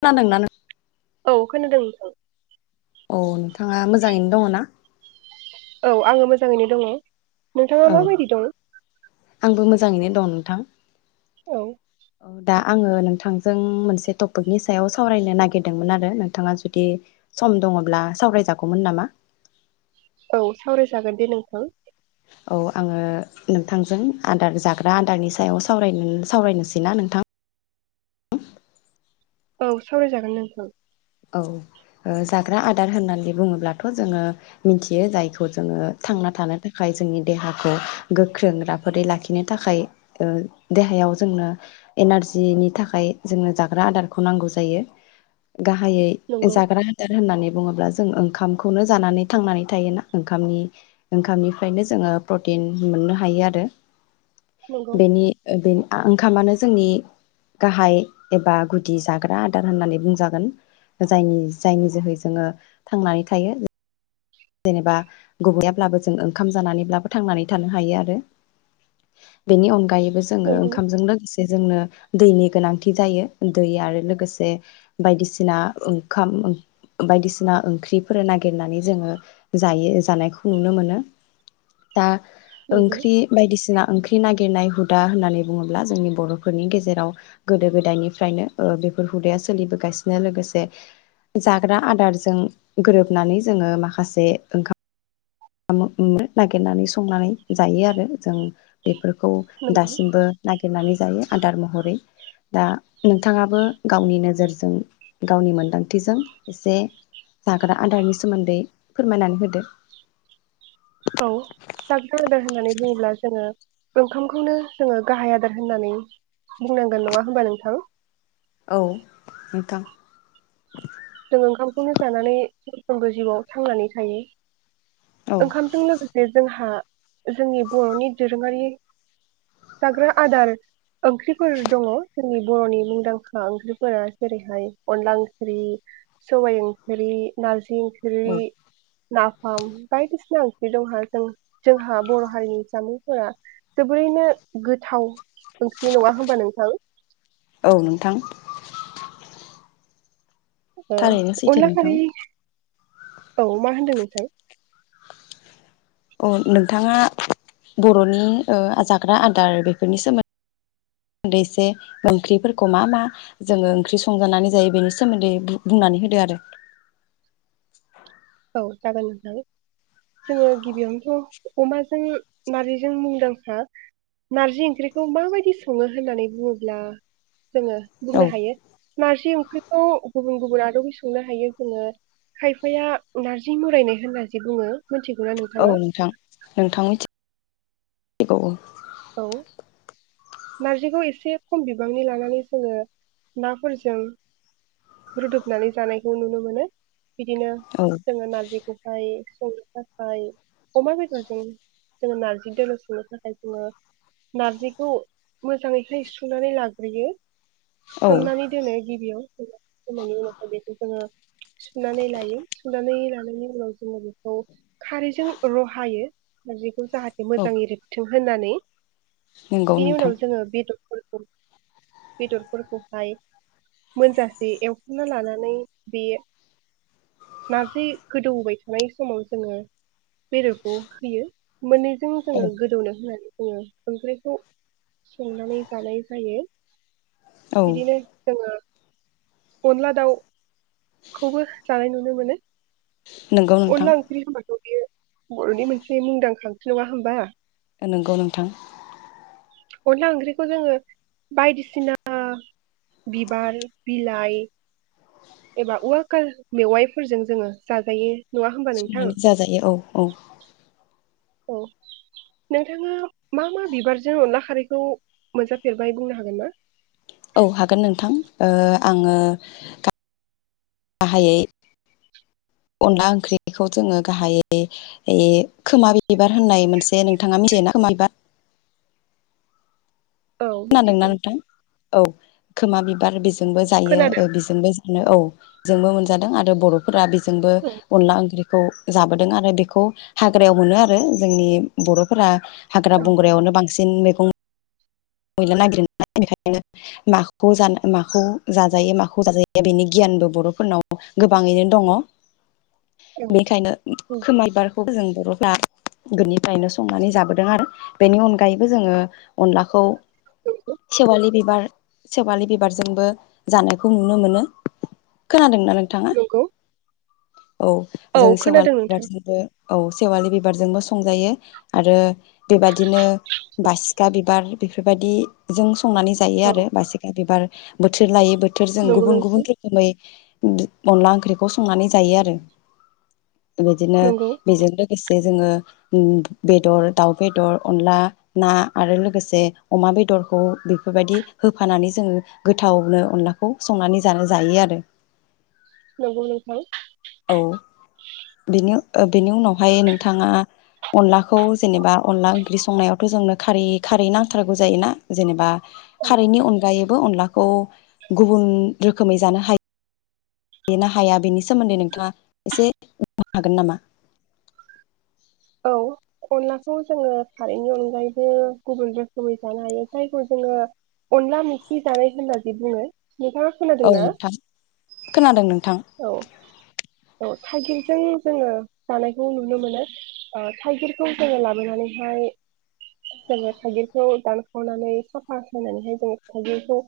खोनादोंना नों? औ खोनादों नोंथां। औ नोंथाङा मोजाङैनो दङ ना? औ आङो मोजाङैनो दङ। नोंथाङा माबायदि दं? जाङैनो दं नोंथां। औ औ दा। आङो नोंथांजों मोनसे टपिकनि सायाव सावरायनो नागिरदोंमोन आरो नोंथाङा जुदि सम दङ'ब्ला सावरायजागौमोन नामा? औ सावरायजागोन दे नोंथां। औ आङो नोंथांजों आदार जाग्रा आदारनि सायाव सावरायगोन सावरायनोसैना नोंथां। औ सावरायजागोन नोंथां। औ ओ जाग्रा आदार होननानै बुङोब्लाथ जोङो मिथियो जायखौ जोङो थांना थानो थाखाय जोंनि देहाखौ गोख्रों राफोदै लाखिनो थाखाय ओ देहायाव जोंनो एनारजिनि थाखाय जोंनो जाग्रा आदारखौ नांगौ जायो। गाहायै नंगौ जाग्रा आदार होननानै बुङोब्ला जों ओंखामखौनो जानानै थांनानै थायोना ओंखामनि ओंखामनिफ्रायनो जोङो प्रटिन मोननो हायो आरो। नंगौ बेनि बे ओंखामानो जोंनि गाहाय एबा गुदि जाग्रा आदार होननानै बुंजागोन। जायनि जायनि जोहै जोङो थांनानै थायो। जेनेबा [unintelligible] जों ओंखाम जानानैब्लाबो थांनानै थानो हायो आरो बेनि अनगायैबो जोङो नंगौ ओंखामजों लोगोसे जोंनो दैनि गोनांथि जायो दै आरो लोगोसे बायदिसिना ओंखाम बायदिसिना ओंख्रिफोर नागिरनानै जोङो जायो जानायखौ नुनो मोनो। दा नंगौ ओंख्रि बायदिसिना ओं ख्रि नागिरनाय हुदा होननानै बुङोब्ला जोंनि बर'फोरनि गेजेराव गोदो गोदायनिफ्रायनो ओ बेफोर हुदाया सोलिबोगासिनो लोगोसे जाग्रा आदारजों गोरोबनानै जोङो माखासे ओंखाम नागिरनानै संनानै जायो आरो जों बेफोर खौ नंगौ दासिमबो नागिरनानै जायो आदार महर [unintelligible] दा नोंथाङाबो गावनि नोजोरजों गावनि मोनदांथिजों एसे जाग्रा आदारनि सोमोन्दै फोरमायनानै होदो। औ जाग्रा आदार होननानै बुङोब्ला जोङो ओंखामखौनो जोङो गाहाय आदार होननानै बुंनांगोन नङा होमबा नोंथां? औ नोंथां जों ओंखामखौनो जानानै सामफ्रोमबो जिउआव थांनानै थायो। औ ओंखामजों लोगोसे जोंहा जोंनि बर'नि दोरोङारि जाग्रा आदार ओंख्रिफोर दङ जोंनि बर'नि मुंदांखा ओंख्रिफोरा जेरैहाय अनला ओंख्रि सबाइ ओंख्रि, नार जि ओंख्रि औ नाफाम बायदिसिना ओंख्रि दंहा जों जोंहा बर' हारिनि जामुंफोरा जोबोरैनो गोथाव ओंख्रि नङा होमबा नोंथां? औ नोंथां औ थारैनो सैथो अनला नोंथां खारि औ मा होनदों नोंथां? अ नोंथाङा बर'नि ओ जाग्रा आदार बेफोरनि सोमोन्दै एसे ओंख्रिफोरखौ मा मा जोङो ओंख्रि संजानानै जायो बेनि सोमोन्दै बुंनानै होदो आरो। औ जागोन नोंथां जोङो गिबियावनोथ' अमाजों नार्जिजों मुंदांखा नारजि ओंख्रिखौ माबायदि सङो होननानै बुङोब्ला जोङो औ बुंनो हायो नारजि ओंख्रि खौ गुबुन गुबुन आदबै संनो हायो जोङो खायफाया नार्जि मरायनाय होनना जे बुङो मिथिगौना औ नोंथाङा नोंथां नोंथां मिथि [unintelligible] औ नारजिखौ एसे खम बिबांनि लानानै जोङो नाफोरजों रुदबनानै जानायखौ नुनो मोनो। बिदिनो औ जोङो नारजिखौहाय संनो थाखाय अमा बेदरजों जोङो नार्जि दोलो संनो थाखाय जोङो नारजिखौ मोजाङैहाय सुनानै लाग्रोयो। औ सोमनानै दोनो गिबियाव [unintelligible] उनावहाय बेखौ जोङो सुनानै लायो सुनानै लानायनि उनाव जोङो बेखौ खारैजों रहायो आरो जाहाथे औ मोजाङै रेबथों होननानै नंगौ बेनि नोंथां उनाव जोङो बेदर बेदरफोरखौहाय मोनजासे एवखांना लानानै बे नारजि गोदौबाय थानाय समाव जोङो बेदरखौ होयो। मोननैजों औ जोङो गोदौनो होनानै उम। ओंख्रिखौ संनानै जानाय जायो। औ बिदिनो जोङो अनला दाउखौबो जानाय नुनो मोनो। नंगौ नोंथां। अनला ओंख्रि होनबाथ' बेयो बर'नि मोनसे मुंदांखा ओंख्रि नङा होमबा? नंगौ नोंथां। अनला ओंख्रिखौ जोङो बायदिसिना बिबार बिलाइ एबा उवाकाल मेवाइफोरजों जोङो जाजायो। नङा होमबा नोंथां संनानै जाजायो औ औ। औ नोंथाङा मा मा बिबारजों अनला खारैखौ मोनजाफेरबाय बुंनो हागोन ना? औ हागोन नोंथां ओ आङो गाहाइयै अनला ओंख्रिखौ जोङो गाहाइयै यै खोमा बिबार होननाय मोनसे नोंथाङा मिथियो ना खोमा बिबार? औ खोनादोंना मिथिगौ नोंथां? औ। खोमा बिबार बेजों बो जायो खोनादों बेजोंबो जानो औ। जोंबो मोनजादों आरो बर' फोरा बेजोंबो औ अनला ओंख्रि खौ जाबोदों आरो बेखौ हाग्रायाव मोनो आरो जोंनि बर'फोरा हाग्रा औ बंग्रायावनो बांसिन मैगं मैला नागिरो नालाय बेखायनो माखौ जानो, माखौ जाजायो, माखौ जाजाया बेनि गियानबो बर'फोरनाव गोबाङैनो दङ। औ बेनिखायनो औ खोमा बिबार खौ जों बर'फ्रा गोदोनिफ्रायनो संनानै जाबोदों आरो बेनि अनगायैबो जोङो अनलाखौ सेेवालि बिबार सेवालि बिबारजोंबो जानायखौ नुनो मोनो, खोनादों ना नोंथाङा? नंगौ औ औ जों खोनादों नोंथां [unintelligible] औ सेवालि बिबारजोंबो संजायो आरो बेबायदिनो बासिखा बिबार बेफोर बेबायदि जों [unintelligible] संनानै जायो औ आरो बासिखाय बिबार बोथोर लायो [unintelligible] बोथोरजों नंगौ गुबुन गुबुन नोंथां रोखोमै ओ अनला ओंख्रिखौ संनानै जायो आरो। बिदिनो नंगौ बेजों लोगोसे जे जोङो बेदर, दाउ बेदर, अनला ना आरो लोगोसे अमा बेदरखौ बेफोरबायदि होफानानै जोङो गोथावनो अनलाखौ संनानै जानो जायोआरो। नोंगौ नोंथां। बेनि बेनि उनावहाय नोंथाङा अनलाखौ जेनेबा अनला ओंख्रि संनायावथ' जोंनो खारै खारै [unintelligible] [unintelligible] थारगौ जायोना जेनेबा खारैनि अनगायै [unintelligible] अनलाखौ गुबुन रोखोमै जानो हायो। बेनो हाया बेनि सोमोन्दै नोंथाङा एसे बुंनो हागोन नामा? औ अनलाखौ जोङो खारैनि अनगायैबो गुबुन रोखोमै जानो हायो जायखौ जोङो अनला मैखि जानाय होनना बुङो। नोंथाङा औ खोनादोंना नोंथां खोनादों नोंथां। औ औ। थाइगिरजों जोङो जानायखौ नुनो मोनो थाइगिरखौ जोङो लाबोनानैहाय जोङो थाइगिरखौ दानखावनानै साफा सायनानैहाय जोङो थाइगिरखौ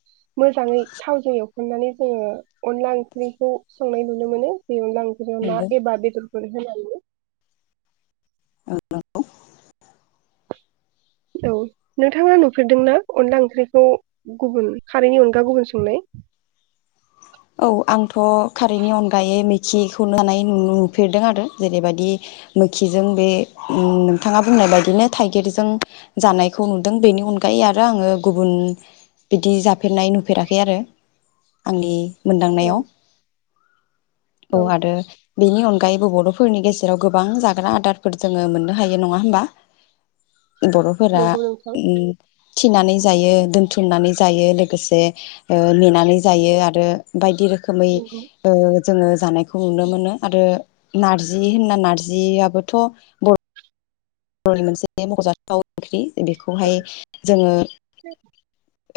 मोजाङै थावजों एवखननानै जोङो अनला ओंख्रिखौ संनाय नुनो मोनो बे अनला [unintelligible] बादि ना नंगौ एबा बेदर [unintelligible] होनानै। [unintelligible] औ नोंथाङा नुफेरदों ना अनला ओंख्रिखौ गुबुन खारैनि अनगा गुबुन संनाय? औ आंथ' खारैनि अनगायै मैखिखौ जानाय नुफेरदों आरो जेरैबायाददि मैखिजों बे नोंथाङा बुंनाय बायदिनो थाइगिरजों जानायखौ नुदों बेनि अनगायै आरो आङो गुबुन बिदि जाफेरनाय नुफेराखै आरो आंनि औ मोनदांनायाव। औ आरो बेनि अनगायैबो बर'फोरनि गेजेराव गोबां जाग्रा आदारफोर जोङो मोननो हायो नङा होमबा? बर'फोरा नंगौ नोंथां [unintelligible] फिनानै जायो दोनथुमनानै जायो लोगोसे नेनानै जायो आरो बायदि [unintelligible] रोखोमै नंगौ। ओ जोङो जानायखौ नुनोमोनो आरो नारजि होनना नारजिआबोथ' बर'नि मोनसे मख'जाथाव ओंख्रि औ बेखौहाय जोङो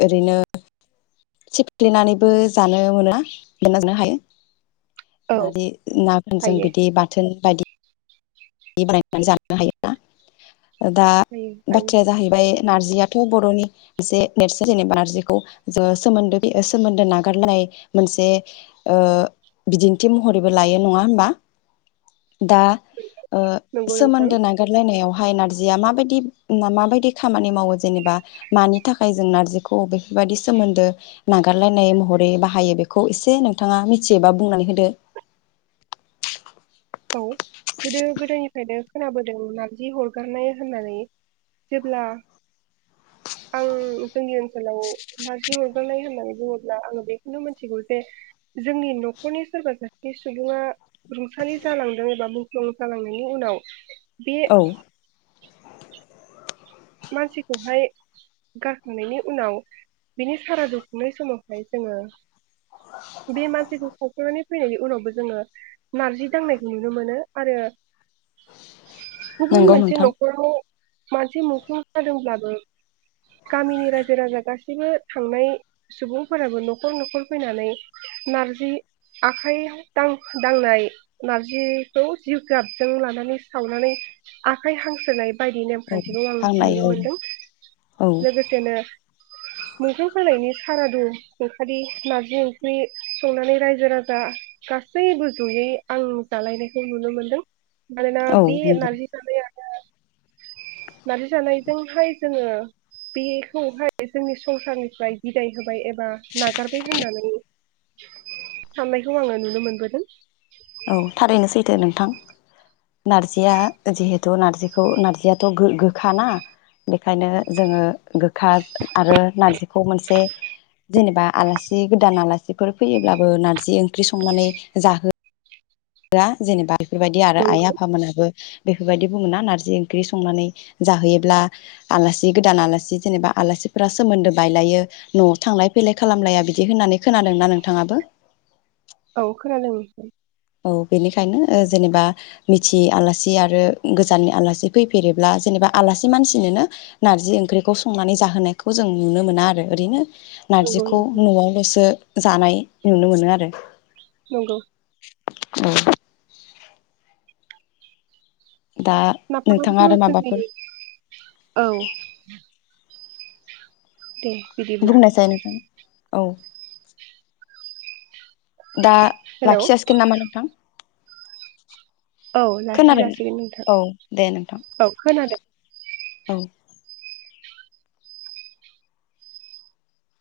ओरैनो सिफ्लिनानैबो जानो [unintelligible] मोना लाजानो हायो। औ नारजि नाफोरजों हायो बिदि बाथोन- बायदि बानायनानै जानोनो हायो ना? दा हायो हायो बाथ्राया जाहैबाय नार्जियाथ' बर'नि मोनसे नेरसोन जेनेबा नारजिखौ जोो सोमोन्दो सोमोन्दो नागारनाय मोनसे ओ बिदिन्थि महरैबो लायो नङा होमब? दा- ओ नंगौ नोंथां सोमोन्दो नागारलायनायाव बाहाय नारजिया माबायदि माबायदि खामानि मावो जेनेबा मानि थाखाय जों नारजिखौ बेफोरबायदि सोमोन्दो नागारलायनाय महरै बाहायो बेखौ एसे नोंथाङा मिथियोबा बुंनानै होदो औ गोदो गोदोनिफ्रायनो खोनाबोदों नारजि अरगारनाय होननानै जेब्ला आं जोंनि ओनसोलाव नारजि हरगारनाय होननानै बुङोब्ला आङो बेखौनो मिथिगौ जे जोंनि न'खरनि सोरबा सासे सुबुङा रुंसारि जालांदों एबा मुंख्लं जालांनायनि उनाव बे औ मानसिखौहाय गारखांनायनि उनाव बिनि साराद दुखांनाय समावहाय जोङो बे मानसिखौ सावखांनानै फैनायनि उनावबो जोङो नारजि दांनायखौ नुनो मोनो आरो गुबुन नंगौ मोनसे नोंथां न'खराव माजि [inaudible] जादोंब्लाबो गामिनि रायजो राजा गासैबो थांनाय सुबुंफोराबो न'खर न'खर फैनानै नारजि आखाइ दांनाय नारजिखौ जिगाबजों लानानै सावनानै आखाइ हांनाय बायदि औ नेमखान्थिखौ आं- आंनाय नुनो औ मोनदों औ लोगोसेनो [unintelligible] सारादु खुंखालि नार्जि ओंख्रि संनानै रायजो राजा गासैबो जयै आं जालायनायखौ नुनो मोनदों। मानोना औ बे नंगौ नारजि जानाया नारजि जानायजोंहाय जोङो बेखौहाय जोंनि संसारनिफ्राय बिदाय होबाय एबा नागारबाय होननानै साननायखौ आङो नुनो मोनबोदों। दे नोंथां नारजिया जिहेथु नारजिखौ नार्जियाथ' गोखा ना बेखायनो जोङो गोखा आरो नारजिखौ मोनसे जेनेबा आलासि गोदान आलासिफोर फैयोब्लाबो नार्जि ओंख्रि संनानै जाहो होआ जेनेबा बेफोरबायदि आरो आइ नंगौ आफामोनहाबो बेफोरबायदि बुङोना नारजि ओंख्रि संनानै जाहोयोब्ला आलासि गोदान आलासि जेनेबा आलासिफोरा सोमोन्दो बायलायो न'आव थांलाय फैलाय खालामलाया बिदि होननानै खोनादोंना नोंथाङाबो? औ खोनादों नोंथां। औ बेनिखायनो जेनेबा मिथियै आलासि आरो गोजाननि आलासि फैफेरोब्ला जेनेबा आलासि मानसिनोनो नारजि ओंख्रिखौ संनानै जाहोनायखौ जों नुनो मोना आरो ओरैनो नंगौ नारजिखौ नोंथां नआवल'सो जानाय नुनो मोनो आरो। नंगौ औ दा नोंथाङा आरो नाफामाबोथ' जोंनि माबाफोर औ दे बिदिब्ला बुंनायसाय नोंथां औ दा हेलौ लाखि जासिगोन नामा नोंथां। औ लाखि खोनादों जासिगोन नोंथां औ दे नोंथां औ खोनादों। औ